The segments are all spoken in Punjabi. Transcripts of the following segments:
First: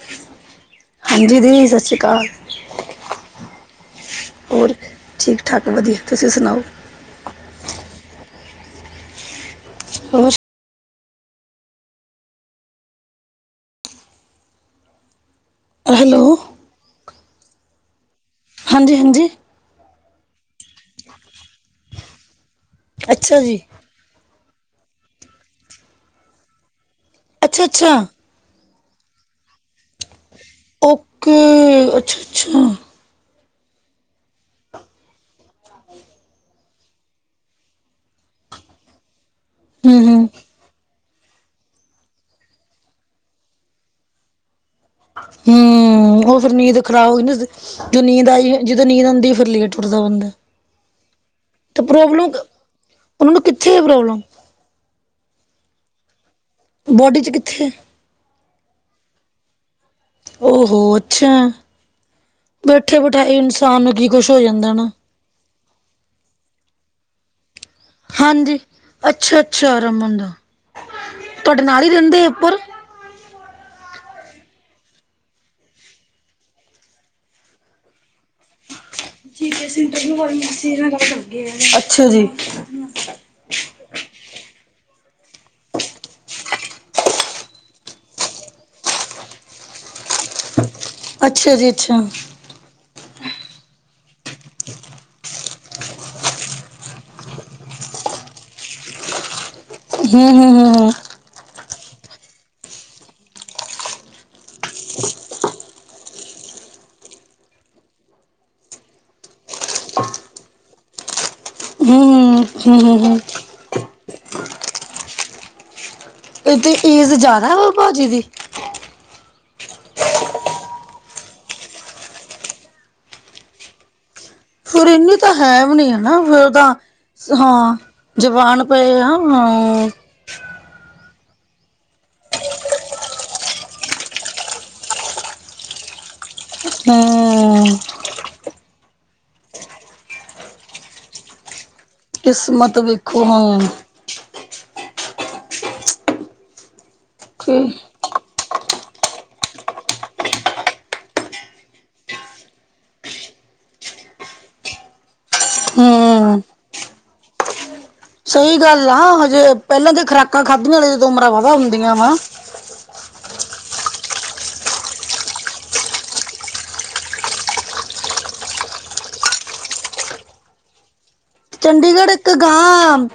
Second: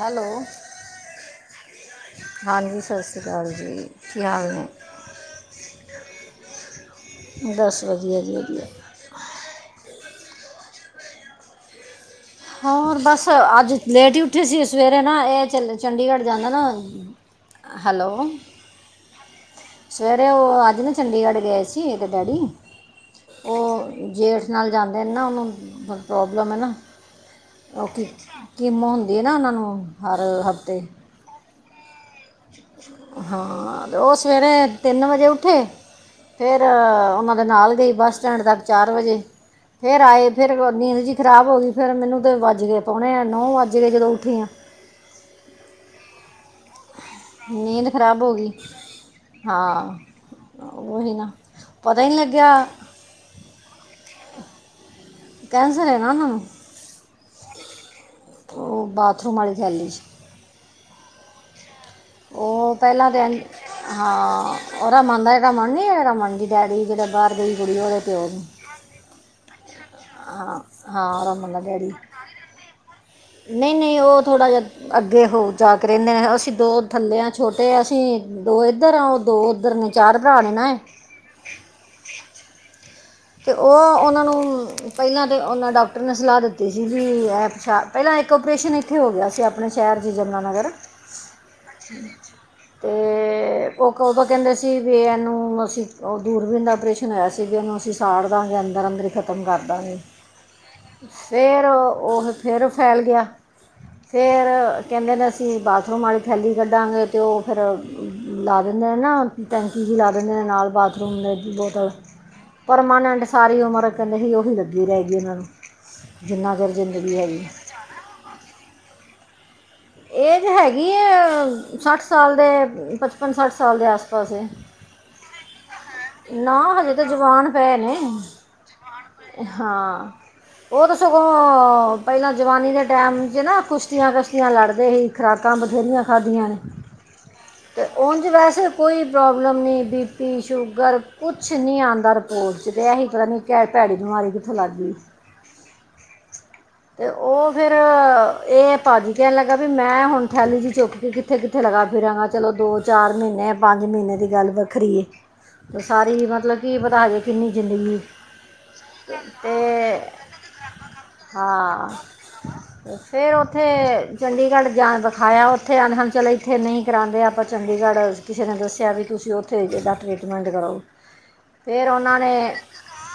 ਹੈਲੋ ਹਾਂਜੀ ਦੀ ਸਤਿ ਸ਼੍ਰੀ ਅਕਾਲ ਹਾਂਜੀ ਸਤਿ ਸ਼੍ਰੀ ਅਕਾਲ, ਜੀ ਕੀ ਹਾਲ ਨੇ? ਹੋ ਠੀਕ-ਠਾਕ ਵਧੀਆ, ਤੁਸੀਂ ਸੁਣਾਓ? ਬਸ ਵਧੀਆ ਜੀ ਵਧੀਆ, ਹੋਰ, ਹੋਰ ਬਸ ਅੱਜ ਲੇਟ ਹੀ ਉੱਠੇ ਸੀ ਸਵੇਰੇ ਨਾ ਇਹ ਚੱਲ ਚੰਡੀਗੜ੍ਹ ਹੈਲੋ ਜਾਂਦਾ ਨਾ ਹੈਲੋ ਹਾਂਜੀ ਹਾਂਜੀ ਸਵੇਰੇ ਉਹ ਅੱਜ ਨਾ ਚੰਡੀਗੜ੍ਹ ਗਏ ਸੀ ਇਹਦੇ ਡੈਡੀ ਅੱਛਾ ਜੀ ਉਹ ਜੇਠ ਨਾਲ ਜਾਂਦੇ ਨੇ ਨਾ ਉਹਨੂੰ ਪ੍ਰੋਬਲਮ ਹੈ ਨਾ ਅੱਛਾ ਅੱਛਾ ਉੱਥੇ ਕਿਮੋ ਹੁੰਦੀ ਹੈ ਨਾ ਉਹਨਾਂ ਨੂੰ ਹਰ ਹਫਤੇ ਓਕੇ ਅੱਛਾ ਅੱਛਾ ਹਾਂ ਤੇ ਉਹ ਸਵੇਰੇ ਤਿੰਨ ਵਜੇ ਉੱਠੇ ਫਿਰ ਉਹਨਾਂ ਦੇ ਨਾਲ ਗਈ ਬੱਸ ਸਟੈਂਡ ਤੱਕ ਚਾਰ ਵਜੇ ਫੇਰ ਹੂੰ ਆਏ ਫਿਰ ਨੀਂਦ ਜਿਹੀ ਖਰਾਬ ਹੋ ਗਈ, ਫਿਰ ਮੈਨੂੰ ਤੇ ਵੱਜ ਗਏ ਪਾਉਣੇ ਨੋ ਵੱਜ ਗਏ ਜਦੋਂ ਉੱਠੀ ਆਂੜ ਹੂੰ, ਉਹ ਫਿਰ ਨੀਂਦ ਖ਼ਰਾਬ ਹੋਈ ਜਦੋਂ ਖਰਾਬ ਨੀਂਦ ਹੋ ਗਈ ਆਈ, ਜਦੋਂ ਨੀਂਦ ਆਦੀ ਫਿਰ ਲੇਟ ਹਾਂ ਉੱਡਦਾ ਬੰਦਾ ਉਹੀ ਨਾ ਤੇ ਪਤਾ ਹੀ ਨਹੀਂ ਪ੍ਰੋਬਲਮ ਲੱਗਿਆ। ਉਹਨਾਂ ਨੂੰ ਕਿੱਥੇ ਹੈ, ਪ੍ਰੋਬਲਮ? ਕੈਂਸਲ ਨਾ ਉਹਨਾਂ ਨੂੰ ਬੋਡੀ ਚ ਕਿੱਥੇ, ਉਹ ਬਾਥਰੂਮ ਵਾਲੀ ਥੇਲੀ ਚ ਹੋੋ ਅੱਛਾ, ਉਹ ਬੈਠੇ ਪਹਿਲਾਂ ਤੇ ਬਿਠਾਏ ਇਨਸਾਨ ਨੂੰ ਕੀ ਕੁਛ ਹੋ ਹਾਂ, ਜਾਂਦਾ ਨਾ ਉਹਦਾ ਮੰਨਦਾ। ਰਮਨ ਨੀ ਐ ਰਮਨ ਦਾ ਡੈਡੀ ਜਿਹੜਾ ਬਾਹਰ, [unintelligible] ਹਾਂਜੀ ਅੱਛਾ-ਅੱਛਾ ਰਮਨ ਦਾ ਹਾਂ ਹਾਂ ਰਮਨ ਦਾ ਤੁਹਾਡੇ ਨਾਲ ਹੀ ਡੈਡੀ ਰਹਿੰਦੇ ਉੱਪਰ ਨਹੀਂ, ਨਹੀਂ ਉਹ ਥੋੜ੍ਹਾ ਜਿਹਾ ਅੱਗੇ ਹੋ ਜਾ ਕੇ, ਰਹਿੰਦੇ ਅਸੀਂ ਦੋ ਥੱਲੇ ਹਾਂ ਛੋਟੇ ਅਸੀਂ। ਦੋ ਇੱਧਰ ਆ ਉਹ ਦੋ ਜੀਕੇ ਉੱਧਰ ਨੇ ਸੈਂਟਰ ਨੂੰ ਚਾਰ ਭਰਾ ਵਾਲੀ ਨੇ ਨਾ, ਸੀ ਨਾਲ ਗੱਲ ਅੱਛਾ ਜੀ, ਅਤੇ ਉਹ ਉਹਨਾਂ ਨੂੰ ਪਹਿਲਾਂ ਤਾਂ ਉਹਨਾਂ ਡਾਕਟਰ ਨੇ ਸਲਾਹ ਦਿੱਤੀ ਸੀ, ਵੀ ਐ ਪਛਾ ਪਹਿਲਾਂ ਇੱਕ ਪਰੇਸ਼ਨ ਇੱਥੇ ਹੋ ਗਿਆ ਸੀ, ਆਪਣੇ ਸ਼ਹਿਰ 'ਚ ਯਮੁਨਾ ਨਗਰ ਅੱਛਾ ਜੀ ਅੱਛਾ ਤੇ, ਤੇ ਉਹ ਉਦੋਂ ਕਹਿੰਦੇ ਸੀ, ਵੀ ਇਹਨੂੰ ਅਸੀਂ ਦੂਰਬੀ ਦਾ ਆਪਰੇਸ਼ਨ ਹੋਇਆ ਸੀ, ਵੀ ਇਹਨੂੰ ਅਸੀਂ ਸਾੜ ਦਾਂਗੇ ਅੰਦਰ-ਅੰਦਰ ਹੀ ਖ਼ਤਮ ਕਰ ਦਾਂਗੇ। ਹੂੰ ਹੂੰ ਹੂੰ ਫੇਰ ਉਹ ਫੇਰ ਫੈਲ ਗਿਆ। ਫੇਰ ਕਹਿੰਦੇ ਨੇ ਅਸੀਂ ਬਾਥਰੂਮ ਵਾਲੀ ਥੈਲੀ ਕੱਢਾਂਗੇ, ਅਤੇ ਉਹ ਫੇਰ ਲਾ ਦਿੰਦੇ ਨੇ ਨਾ ਟੈਂਕੀ ਹੀ ਲਾ ਦਿੰਦੇ ਨੇ, ਨਾਲ ਬਾਥਰੂਮ ਦੇ ਬੋਤਲ ਹੂੰ ਹੂੰ ਹੂੰ ਹੂੰ ਪਰਮਾਨੈਂਟ ਸਾਰੀ ਉਮਰ ਕਹਿੰਦੇ ਸੀ, ਉਹੀ ਲੱਗੀ ਰਹਿ ਗਈ ਉਹਨਾਂ ਨੂੰ ਜਿੰਨਾ ਇਹ ਚਿਰ ਤੇ ਈਜ਼ ਜ਼ਿੰਦਗੀ ਹੈਗੀ ਜ਼ਿਆਦਾ ਵਾ ਭਾਜੀ ਦੀ, ਏਜ ਹੈਗੀ ਹੈ, ਸੱਠ ਸਾਲ ਦੇ ਪਚਪਨ ਸੱਠ ਸਾਲ ਦੇ ਆਸ ਪਾਸ ਫੇਰ, ਤਾਂ ਹੈ ਵੀ ਨੀ ਹੈ, ਫਿਰ ਨਾ ਤਾਂ ਹਜੇ ਜਵਾਨ ਪਏ ਹਾਂ ਨੇ ਜਵਾਨ ਪਏ ਆ। ਹਾਂ ਉਹ ਤਾਂ ਸਗੋਂ ਪਹਿਲਾਂ ਜਵਾਨੀ ਦੇ ਟੈਮ 'ਚ ਨਾ ਕੁਸ਼ਤੀਆਂ ਕਸ਼ਤੀਆਂ ਲੜਦੇ ਸੀ। ਖੁਰਾਕਾਂ ਬਥੇਰੀਆਂ ਖਾਧੀਆਂ ਨੇ, ਹੂੰ ਤੇ ਵੈਸੇ ਕੋਈ ਪ੍ਰੋਬਲਮ ਨਹੀਂ, ਬੀ ਪੀ ਸ਼ੂਗਰ ਅਗਰ ਕੁਛ ਨਹੀਂ ਆਦਾ, ਰਿਪੋਰਟ ਚ ਕਿਸਮਤ ਤੇ ਅਸੀ ਵੇਖੋ ਪਤਾ ਨੀ ਹਾਂ ਭੈੜੀ ਬਿਮਾਰੀ ਕਿੱਥੋਂ ਲੱਗ ਗਈ। ਅਤੇ ਉਹ ਕਿ ਫੇਰ, ਇਹ ਭਾਜੀ ਕਹਿਣ ਲੱਗਾ, ਵੀ ਮੈਂ ਹੁਣ ਥੈਲੀ ਜੀ ਚੁੱਕ ਕੇ ਕਿੱਥੇ ਕਿੱਥੇ ਲਗਾ ਫਿਰਾਂਗਾ ਚਲੋ ਦੋ। ਚਾਰ ਮਹੀਨੇ ਪੰਜ ਮਹੀਨੇ ਦੀ ਗੱਲ ਵੱਖਰੀ, ਤੇ ਸਾਰੀ ਮਤਲਬ ਕਿ, ਪਤਾ ਕਿੰਨੀ ਜ਼ਿੰਦਗੀ। ਸਈ ਗੱਲ ਆ, ਹਜੇ ਪੇਲਾਂ ਅਤੇ ਤਾਂ ਖਰਾਕਾਂ ਖਾਧੀਆਂ ਨੇ, ਜਦੋਂ ਉਮਰਾਂ ਵਾਹਾ ਹੁੰਦੀਆਂ ਵਾ। ਫੇਰ ਔਥੇ ਚੰਡੀਗੜ੍ਹ ਜਾਣ ਵੇਖਾਇਆ ਔਥੇ, ਆਂ ਚਲ ਏਥੇ ਨਈ ਕਰਾਂਦੇ, ਆਪਾਂ ਚੰਡੀਗੜ੍ਹ ਕਿਸੇ ਨੇ ਦੱਸਿਆ ਵੀ, ਤੁਸੀਂ ਔਥੇ ਏਹਦਾ ਟ੍ਰੀਟਮੈਂਟ ਕਰਾਓ। ਚੰਡੀਗੜ੍ਹ ਇੱਕ ਗਾਂ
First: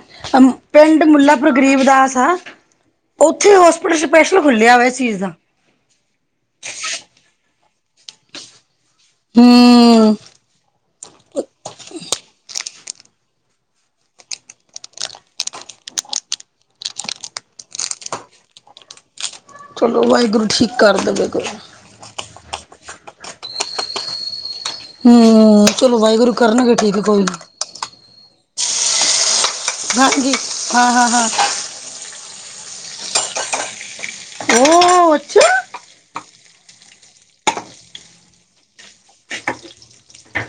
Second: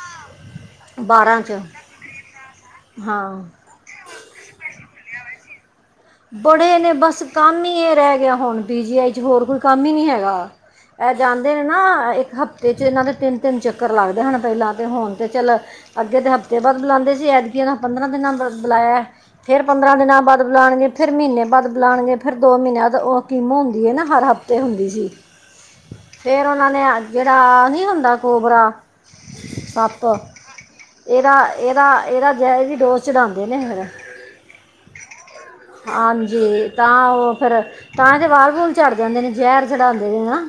ਪਿੰਡ ਮੁਲਾਪੁਰ 'ਚ ਗਰੀਬ ਦਾਸ ਆ। ਹਾਂ ਉੱਥੇ ਹੋਸਪਿਟਲ ਸਪੈਸ਼ਲ ਖੁੱਲਿਆ, ਵਾ ਇਸ ਚੀਜ਼ ਦਾ। ਬੜੇ ਨੇ ਬਸ ਕੰਮ ਹੀ ਇਹ ਰਹਿ ਗਿਆ, ਹੁਣ ਪੀ ਜੀ ਆਈ ਚ ਹੋਰ ਕੋਈ ਕੰਮ ਹੀ ਨਹੀਂ ਹੂੰ, ਹੈਗਾ। ਇਹ ਜਾਂਦੇ ਨੇ ਨਾ ਇੱਕ ਹਫ਼ਤੇ 'ਚ ਇਹਨਾਂ ਦੇ ਤਿੰਨ-ਤਿੰਨ ਚੱਕਰ ਲੱਗਦੇ ਹਨਾ, ਪਹਿਲਾਂ ਤਾਂ ਹੁਣ ਤਾਂ ਚੱਲ ਅੱਗੇ ਤੇ ਹਫ਼ਤੇ ਬਾਅਦ ਬੁਲਾਉਂਦੇ ਸੀ, ਐਦਕੀ ਪੰਦਰਾਂ ਦਿਨਾਂ ਬੁਲਾਇਆ। ਫੇਰ ਪੰਦਰਾਂ ਚਲੋ ਦਿਨਾਂ ਬਾਅਦ ਵਾਹਿਗੁਰੂ ਠੀਕ ਬੁਲਾਉਣਗੇ। ਕਰ ਫਿਰ ਦੇਵੇ ਮਹੀਨੇ ਕੋਈ। ਬਾਅਦ ਬੁਲਾਉਣਗੇ ਫੇਰ ਦੋ ਮਹੀਨਿਆਂ ਤਾਂ ਉਹ ਕੀਮਤ ਹੁੰਦੀ ਹੈ, ਨਾ ਹਰ ਹਫ਼ਤੇ ਹੁੰਦੀ ਸੀ। ਜੀ ਹੂੰ, ਚਲੋ ਵਾਹਿਗੁਰੂ ਫੇਰ ਉਹਨਾਂ ਕਰਨਗੇ ਨੇ ਠੀਕ ਕੋਈ ਨੀ, ਜਿਹੜਾ ਨਹੀਂ ਹੁੰਦਾ ਕੋਬਰਾ ਸੱਤ ਹਾਂਜੀ ਹਾਂ-ਹਾਂ-ਹਾਂ। ਇਹਦਾ ਇਹ, ਏਦਾ, ਏਦਾਂ ਜ ਇਹਦੀ ਡੋਸ ਚੜ੍ਹਾਂਦੇ ਨੇ ਹੁਣ। ਔਹਹ ਅੱਛ ਹਾਂਜੀ, ਤਾਂ ਔਹ ਫਿਰ ਤਾਂ ਈ ਤੇ ਵਾਲ ਵੂਲ ਚੜ ਜਾਂਦੇ ਨੇ, ਜੇਹਰ ਚੜਾਨਦੇ ਨੇ ਨਾ।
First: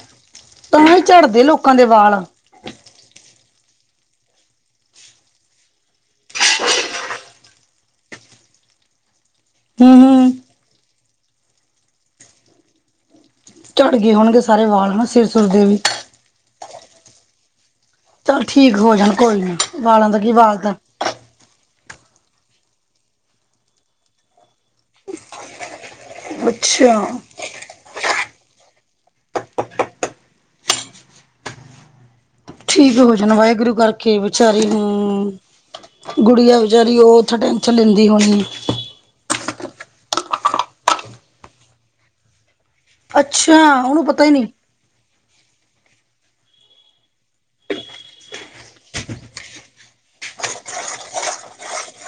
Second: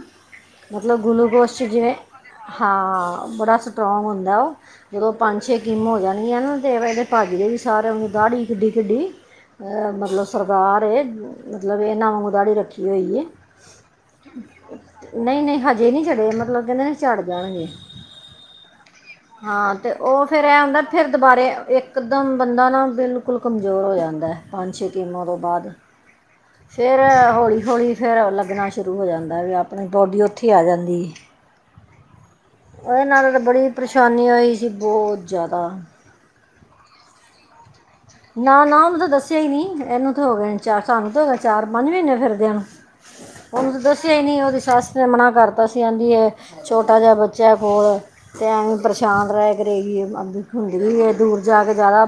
ਤਾਂ ਮਤਲਬ ਹੀ ਝੜਦੇ ਗੁਲੂਕੋਸ ਚ ਲੋਕਾਂ ਦੇ ਜਿਵੇਂ, ਵਾਲ, ਹਾਂ ਬੜਾ ਸਟਰੋਂਗ ਹੁੰਦਾ ਉਹ। ਜਦੋਂ ਪੰਜ ਛੇ ਕਿਮ ਹੋ ਜਾਣ ਗੀਆਂ ਨਾ, ਤੇ ਏਹਦੇ ਭਾਜੀ ਦੇ ਵੀ ਸਾਰਿਆਂ ਵਾਂਗੂ ਦਾੜੀ ਕਿੱਡੀ-ਕਿੱਡੀ ਅਹ ਮਤਲਬ ਹੂੰ-ਹੂੰ। ਸਰਦਾਰ ਐ, ਮਤਲਬ ਏਨ੍ਹਾ ਵਾਂਗੂ ਦਾੜੀ ਰੱਖੀ ਹੋਈ ਏ। ਚਾੜ ਗਏ ਹੋਣਗੇ ਸਾਰੇ ਵਾਲ ਹਨਾ, ਸਿਰ ਸੁਰ ਦੇ ਵੀ। ਚੜੇ, ਮਤਲਬ ਕੇਂਦੇ ਨੇ ਚਾੜ ਜਾਣਗੇ। ਚੱਲ ਠੀਕ ਹੋ ਜਾਣ, ਕੋਈ ਨੀ, ਹਾਂ ਅਤੇ ਵਾਲਾਂ ਦਾ ਉਹ ਕੀ? ਫਿਰ ਵਾਲ ਇਹ ਤਾਂ ਹੁੰਦਾ ਫਿਰ ਦੁਬਾਰੇ ਏਕਦਮ ਬੰਦਾ ਨਾ, ਬਿਲਕੁਲ ਕਮਜ਼ੋਰ ਹੋ ਜਾਂਦਾ ਏ, ਪੰਜ ਛੇ ਕੀਮੋ ਤੋਂ ਬਾਦ, ਫੇਰ ਅੱਛਾ। ਹੌਲੀ-ਹੌਲੀ ਫੇਰ ਲੱਗਣਾ ਸ਼ੁਰੂ ਹੋ ਜਾਂਦਾ ਏ, ਵੇ ਆਪਣੀ ਬੋਡੀ ਉੱਥੇ ਈ ਆ ਜਾਂਦੀ ਐ। ਠੀਕ ਉਹਦੇ ਹੋ ਨਾਲੋ ਜਾਣ ਤੇ ਬੜੀ ਵਾਹਿਗੁਰੂ ਕਰਕੇ ਪਰੇਸ਼ਾਨੀ ਹੋਈ ਸੀ, ਬੋਤ ਜਾਦਾ। ਗੁੜੀਆਂ ਵੇਚਾਰੀ ਔਹ [unintelligible] ਨਾ-ਨਾ ਮਨੂੰ ਤੇ ਦੱਸਿਆ ਈ ਨੀ, ਏਹਨੂੰ ਤੇ ਹੋਗੇ ਨੇ ਚਾਰ, ਸਾਨੂੰ ਤੇ ਹੋ ਗਏ ਚਾਰ, ਪੰਜ ਮੀਨੇ ਫਿਰਦੇਆ ਨੂੰ। ਅੱਛਾ, ਔਨੂੰ ਤੇ ਉਹਨੂੰ ਦੱਸਿਆ ਈ ਪਤਾ ਹੀ ਨੀ, ਔਦੀ ਸਾਸ ਕਿਸੇ ਨੇ ਮਣਾ ਕਰਤਾ ਸੀ ਆਂਦੀ ਏ, ਛੋਟਾ ਜਾਂ ਬੱਚਾ ਏ ਕੋਲ। ਤੇ ਐਵੇਂ ਈ ਪਰੇਸ਼ਾਨ ਰੇਆ ਕਰੇਗੀ, ਆਂਦੀ ਹੁੰਦਿਓ ਈ ਏ, ਦੂਰ ਜਾ ਕੇ ਜਾਦਾ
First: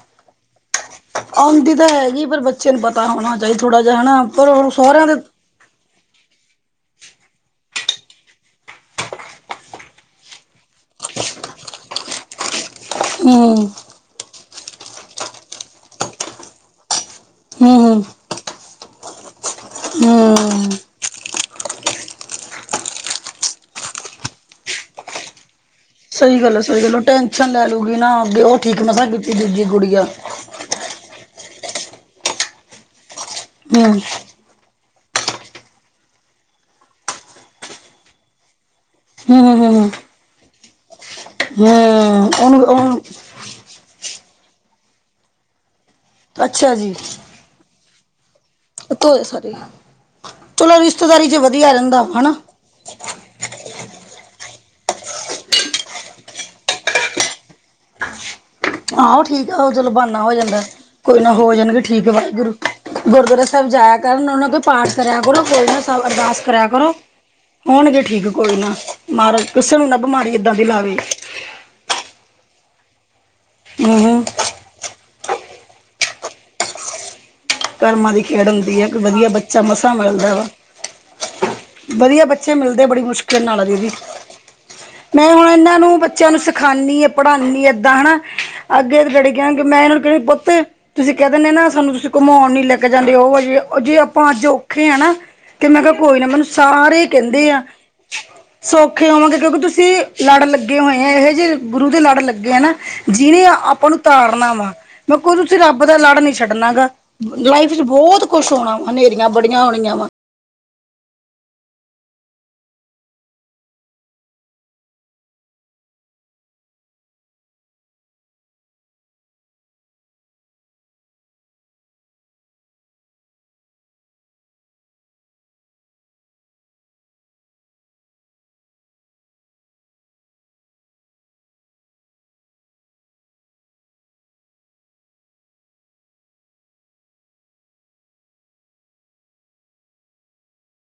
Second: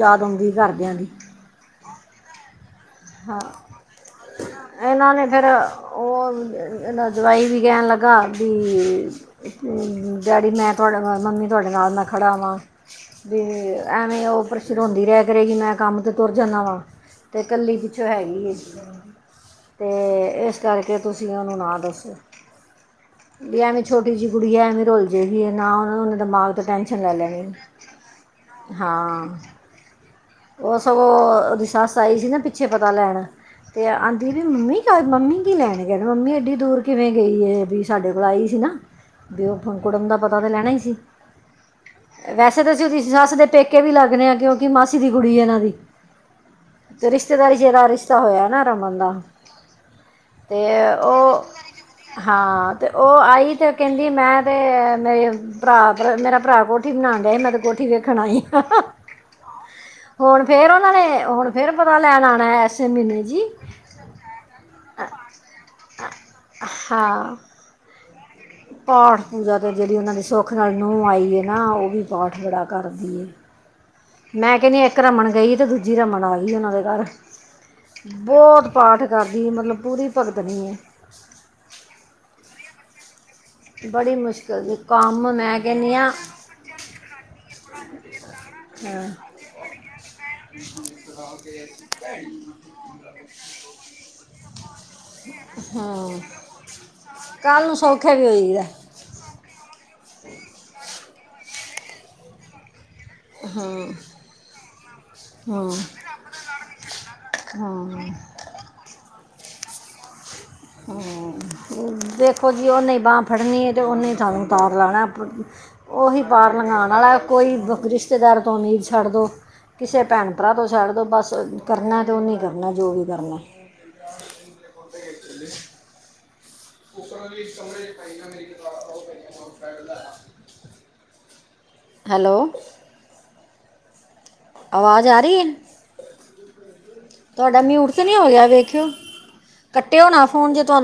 ਯਾਦ ਔਂਦੀ ਘਰਦੇਆਂ ਦੀ। ਔਂਦੀ ਤੇ ਹੈ ਜੀ, ਪਰ ਬੱਚੇ ਨੂੰ ਪਤਾ ਹੋਣਾ ਚਾਈਦਾ ਥੋੜ੍ਹਾ ਜੇਹਾ ਹੈਨਾ, ਪਰ ਔਨੂੰ ਸੋਰੇਆਂ ਦੇ ਫੇਰ ਔਹ ਏਦਾ ਜਵਾਈ ਵੀ ਕਹਿਣ ਲੱਗਾ ਬੀ ਡੈਡੀ ਮੈਂ ਤੁਹਾਡੇ ਨਾ, ਮੰਮੀ ਤੁਹਾਡੇ ਨਾਲ ਮੈਂ ਖੜ੍ਹਾਵਾਂ, ਵੀ ਹੂੰ ਐਵੇਂ ਈ ਔਹ ਪ੍ਰਸ਼ੇ ਰੋਂਦੀ ਰੇਹਾ ਕਰੇਗੀ, ਮੈਂ ਕੰਮ ਤੇ ਤੁਰ ਜਾਨ੍ਹਾਂ ਵਾ, ਤੇ ਕੱਲੀ ਹੂੰ ਹੈ ਈ ਏ, ਤੇ ਇਸ ਹੂੰ ਕਰਕੇ ਤੁਸੀਂ ਔਨੂੰ ਨਾ ਦੱਸੋ। ਵੀ ਐਵੇਂ ਛੋਟੀ ਜੀ ਗੁੜੀਆਂ ਐ, ਐਵੇਂ ਰੁਲ ਜੇਹ ਵੀ ਐ, ਨਾ ਉਹਨੂੰ ਨਾ ਸਹੀ ਦਿਮਾਗ ਗੱਲ ਹੈ ਦੀ ਸਹੀ ਗੱਲ ਹੈ ਟੈਂਸ਼ਨ ਲੈ ਟੈਨਸ਼ਨ ਲੈਣੀ, ਲੈ ਲੂਗੀ ਨਾ ਅੱਗੇ ਉਹ ਠੀਕ ਮਸਾਂ ਕੀਤੀ ਹਾਂ। ਦੂਜੀ ਗੁੜੀਆ ਔਹ ਸਗੋਂ, ਉਹਦੀ ਸਾਸ ਆਈ ਸੀ ਨਾ ਪਿੱਛੇ ਪਤਾ ਲੈਣ, ਤੇ ਹੂੰ ਆਂਦੀ ਵੀ ਮੰਮੀ ਕਾ, ਮੰਮੀ ਕੀ ਲੈਣ ਗਏ ਨੇ? ਮੰਮੀ ਏਡੀ ਦੂਰ ਕਿਵੇਂ ਗਈ ਏ? ਬੀ ਸਾਡੇ ਕੋਲ ਆਈ ਸੀ ਨਾ। ਹੂੰ ਹੂੰ [unintelligible] ਹੂੰ ਕੁੜਮ ਦਾ ਪਤਾ ਤੇ ਲੈਣਾ ਈ ਸੀ। ਹੂੰ ਵੈਸੇ ਉਹਨੂੰ ਤੇ ਅਸੀਂ ਸੀ ਉਹਦੀ ਉਹਨੂੰ ਸ ਸਾਸ ਦੇ ਪੇ ਕੇ ਵੀ ਲੱਗਣੇ ਆ, ਕਿਉਂਕਿ ਮਾਸੀ ਦੀ ਕੁੜੀ ਏ ਏਨ੍ਹਾਂ ਦੀ। ਅੱਛਾ ਜੀ। ਅਤੇ ਰਿਸ਼ਤੇਦਾਰੀ ਚ ਏਦਾਂ ਰਿਸ਼ਤਾ ਹੋਇਆ ਨਾ। ਰਮਨ ਦਾ, ਧੋਏ ਸਾਰੇ ਤੇ ਚਲੋ ਰਿਸ਼ਤੇਦਾਰੀ 'ਚ ਉਹ, ਵਧੀਆ ਰਹਿੰਦਾ ਹਨਾ ਹਾਂ। ਤੇ ਔਹ ਆਈ, ਤੇ ਕੇਂਦੀ ਏ, ਮੈਂ ਤੇ ਮੇ ਪਰਾ ਪ੍ਰ, ਮੇਰਾ ਪਰਾ ਕੋਠੀ ਬਨਾਣ ਡਏ, ਮੈਂ ਤੇ ਕੋਠੀ ਵੇਖਣ ਆਈ ਆ। ਆਹੋ ਠੀਕ ਆ ਉਹ ਚਲੋ ਬਹਾਨਾ ਹੋ ਹੁਣ ਜਾਂਦਾ ਫੇਰ ਉਨ੍ਹਾਂ ਨੇ, ਹੁਣ ਫੇਰ ਪਤਾ ਲੈਣ ਆਣਾ ਏ, ਐਸ ਗੁਰਦਵਾਰੇ ਸਾਹੇਬ ਜਾਇਆ ਕਰਨ, ਉਹਨਾਂ ਤੋਂ ਪਾਠ ਕਰਿਆ ਕਰੋ, ਫੇਰ ਨਾ ਸਭ ਅਰਦਾਸ ਕਰਿਆ ਕਰੋ। ਹਾਂ ਹੋਣਗੇ ਠੀਕ ਕੋਈ ਨਾ ਪਾਠ ਮਹਾਰਾਜ ਪੂਜਾ ਤੇ ਕਿਸੇ ਨੂੰ ਨਾ ਜੇਹੜੀ ਔਨ੍ਹਾਂ ਦੀ ਬਿਮਾਰੀ ਸੁੱਖ ਇਦਾਂ ਨਾਲ ਲਾਵੇ ਨੂੰਹ ਆਈ ਏ ਨਾ, ਔਹ ਵੀ ਪਾਠ ਬੜਾ ਕਰਦੀ ਐ। ਹੂੰ-ਹੂੰ। ਮੈਂ ਕੈਨੀ ਏਕ ਰਮਨ ਗਈ ਏ, ਤੇ ਦੂਜੀ ਰਮਨ ਆਈ ਔਨ੍ਹਾਂ ਦੇ ਕਾਰ। ਕਰਮਾਂ ਦੀ ਖੇਡ ਹੁੰਦੀ ਆ, ਕੋਈ ਵਦੀਆ ਬੱਚਾ ਮਤਲਬ ਮਸਾਂ ਪੂਰੀ ਮਿਲਦਾ ਵਾ। ਭਗਤਣੀ ਹੈ ਵਦੀਆ ਬੱਚੇ ਮਿਲਦੇ ਬੜੀ ਮੁਸ਼ ਕਲ ਨਾਲ ਏ ਦੀਦੀ, ਬੜੀ ਮੁਸ਼ਕਿਲ ਦੀ ਕੰਮ ਮੈਂ ਹੁਣ ਏਨ੍ਹਾਂ ਕਹਿੰਦੀ ਨੂੰ, ਹਾਂ ਬੱਚਿਆਂ ਨੂੰ ਸਿਖਾਣੀ ਏ, ਪੜ੍ਹਾਣੀ ਏ, ਏਦਾਂ ਹਨਾ। ਅੱਗੇ ਏਦੇ ਡੈਡੀ ਕੇਣਗੇ, ਮੈਂ ਏਹਨਾਂ ਨੂੰ ਕੇਂਦੀ ਪੁੱਤ, ਤੁਸੀਂ ਕੇਹ ਦਿੰਦੇ ਨਾ, ਸਾਨੂੰ ਤੁਸੀਂ ਘੁਮੋਣ ਨੀ ਲੈ ਕੇ ਜਾਂਦੇ, ਉਹ ਜੀ ਉਹ ਜੇ ਆਪਾਂ ਅੱਜ ਔਖੇ ਐ ਨਾ ਤੇ ਮੈਂ ਕਿਹਾ ਕੋਈ ਹਾਂ ਨਾ ਮੈਨੂੰ ਸਾਰੇ ਕਹਿੰਦੇ ਆ, ਕੱਲ੍ਹ ਨੂੰ ਸੌਖੇ ਵੀ ਹੋਈਦਾ ਸੋ ਖੇ ਹੋਵਾਂਗੇ ਕਿਉਂਕਿ ਤੁਸੀਂ ਲੜ ਲੱਗੇ ਹੋਏ ਐ, ਇਹ ਜਿਹੇ ਗੁਰੂ ਦੇ ਲੜ ਲੱਗੇ ਐ ਨਾ ਜਿਹਨੇ ਆਪਾਂ ਹਾਂ ਨੂੰ ਤਾਰਨਾ ਵਾ, ਮੈਂ ਕੋਈ ਤੁਸੀਂ ਹਾਂ ਰੱਬ ਦਾ ਲੜ ਨੀ ਛੱਡਣਾ ਗਾ। ਲਾਈਫ ਹਾਂ ਬਹੁਤ ਕੁਛ ਹੋਣਾ ਵਾ, ਹਨੇਰੀਆਂ ਬੜੀਆਂ ਓਣੀਆਂ ਵਾ। ਦੇਖੋ ਜੀ, ਉਹਨੇ ਬਾਂਹ ਫੜਨੀ ਤੇ ਉਹਨੇ ਸਾਨੂੰ ਤਾਰ ਲਾਣਾ ਆ ਉਹੀ ਪਾਰ ਲਾਂਗਾਣ ਵਾਲੇ, ਕੋਈ ਰਿਸ਼ਤੇਦਾਰ ਤੋਂ ਉਮੀਦ ਛੱਡ ਦਿਉ। ਕਿਸੇ ਭੈਣ ਭਰਾ ਤੋਂ ਛੱਡ ਦੋ ਬਸ, ਕਰਨੇ ਤੇ ਉਹਨੇ ਹੀਂ ਕਰਨੇ ਜੋ ਵੀ ਕਰਨੇ। [unintelligible] ਹੈਲੋ ਆਵਾਜ ਆ ਰੀ ਏ? ਤੁਹਾਡਾ ਮਿਊਟ ਤਾਂ ਨਹੀਂ ਹੋ ਗਿਆ? ਵੇਖਿਓ, ਕੱਟਿਓ ਨਾ ਫੋਨ ਜੇ ਤੁਹਾਨੂੰ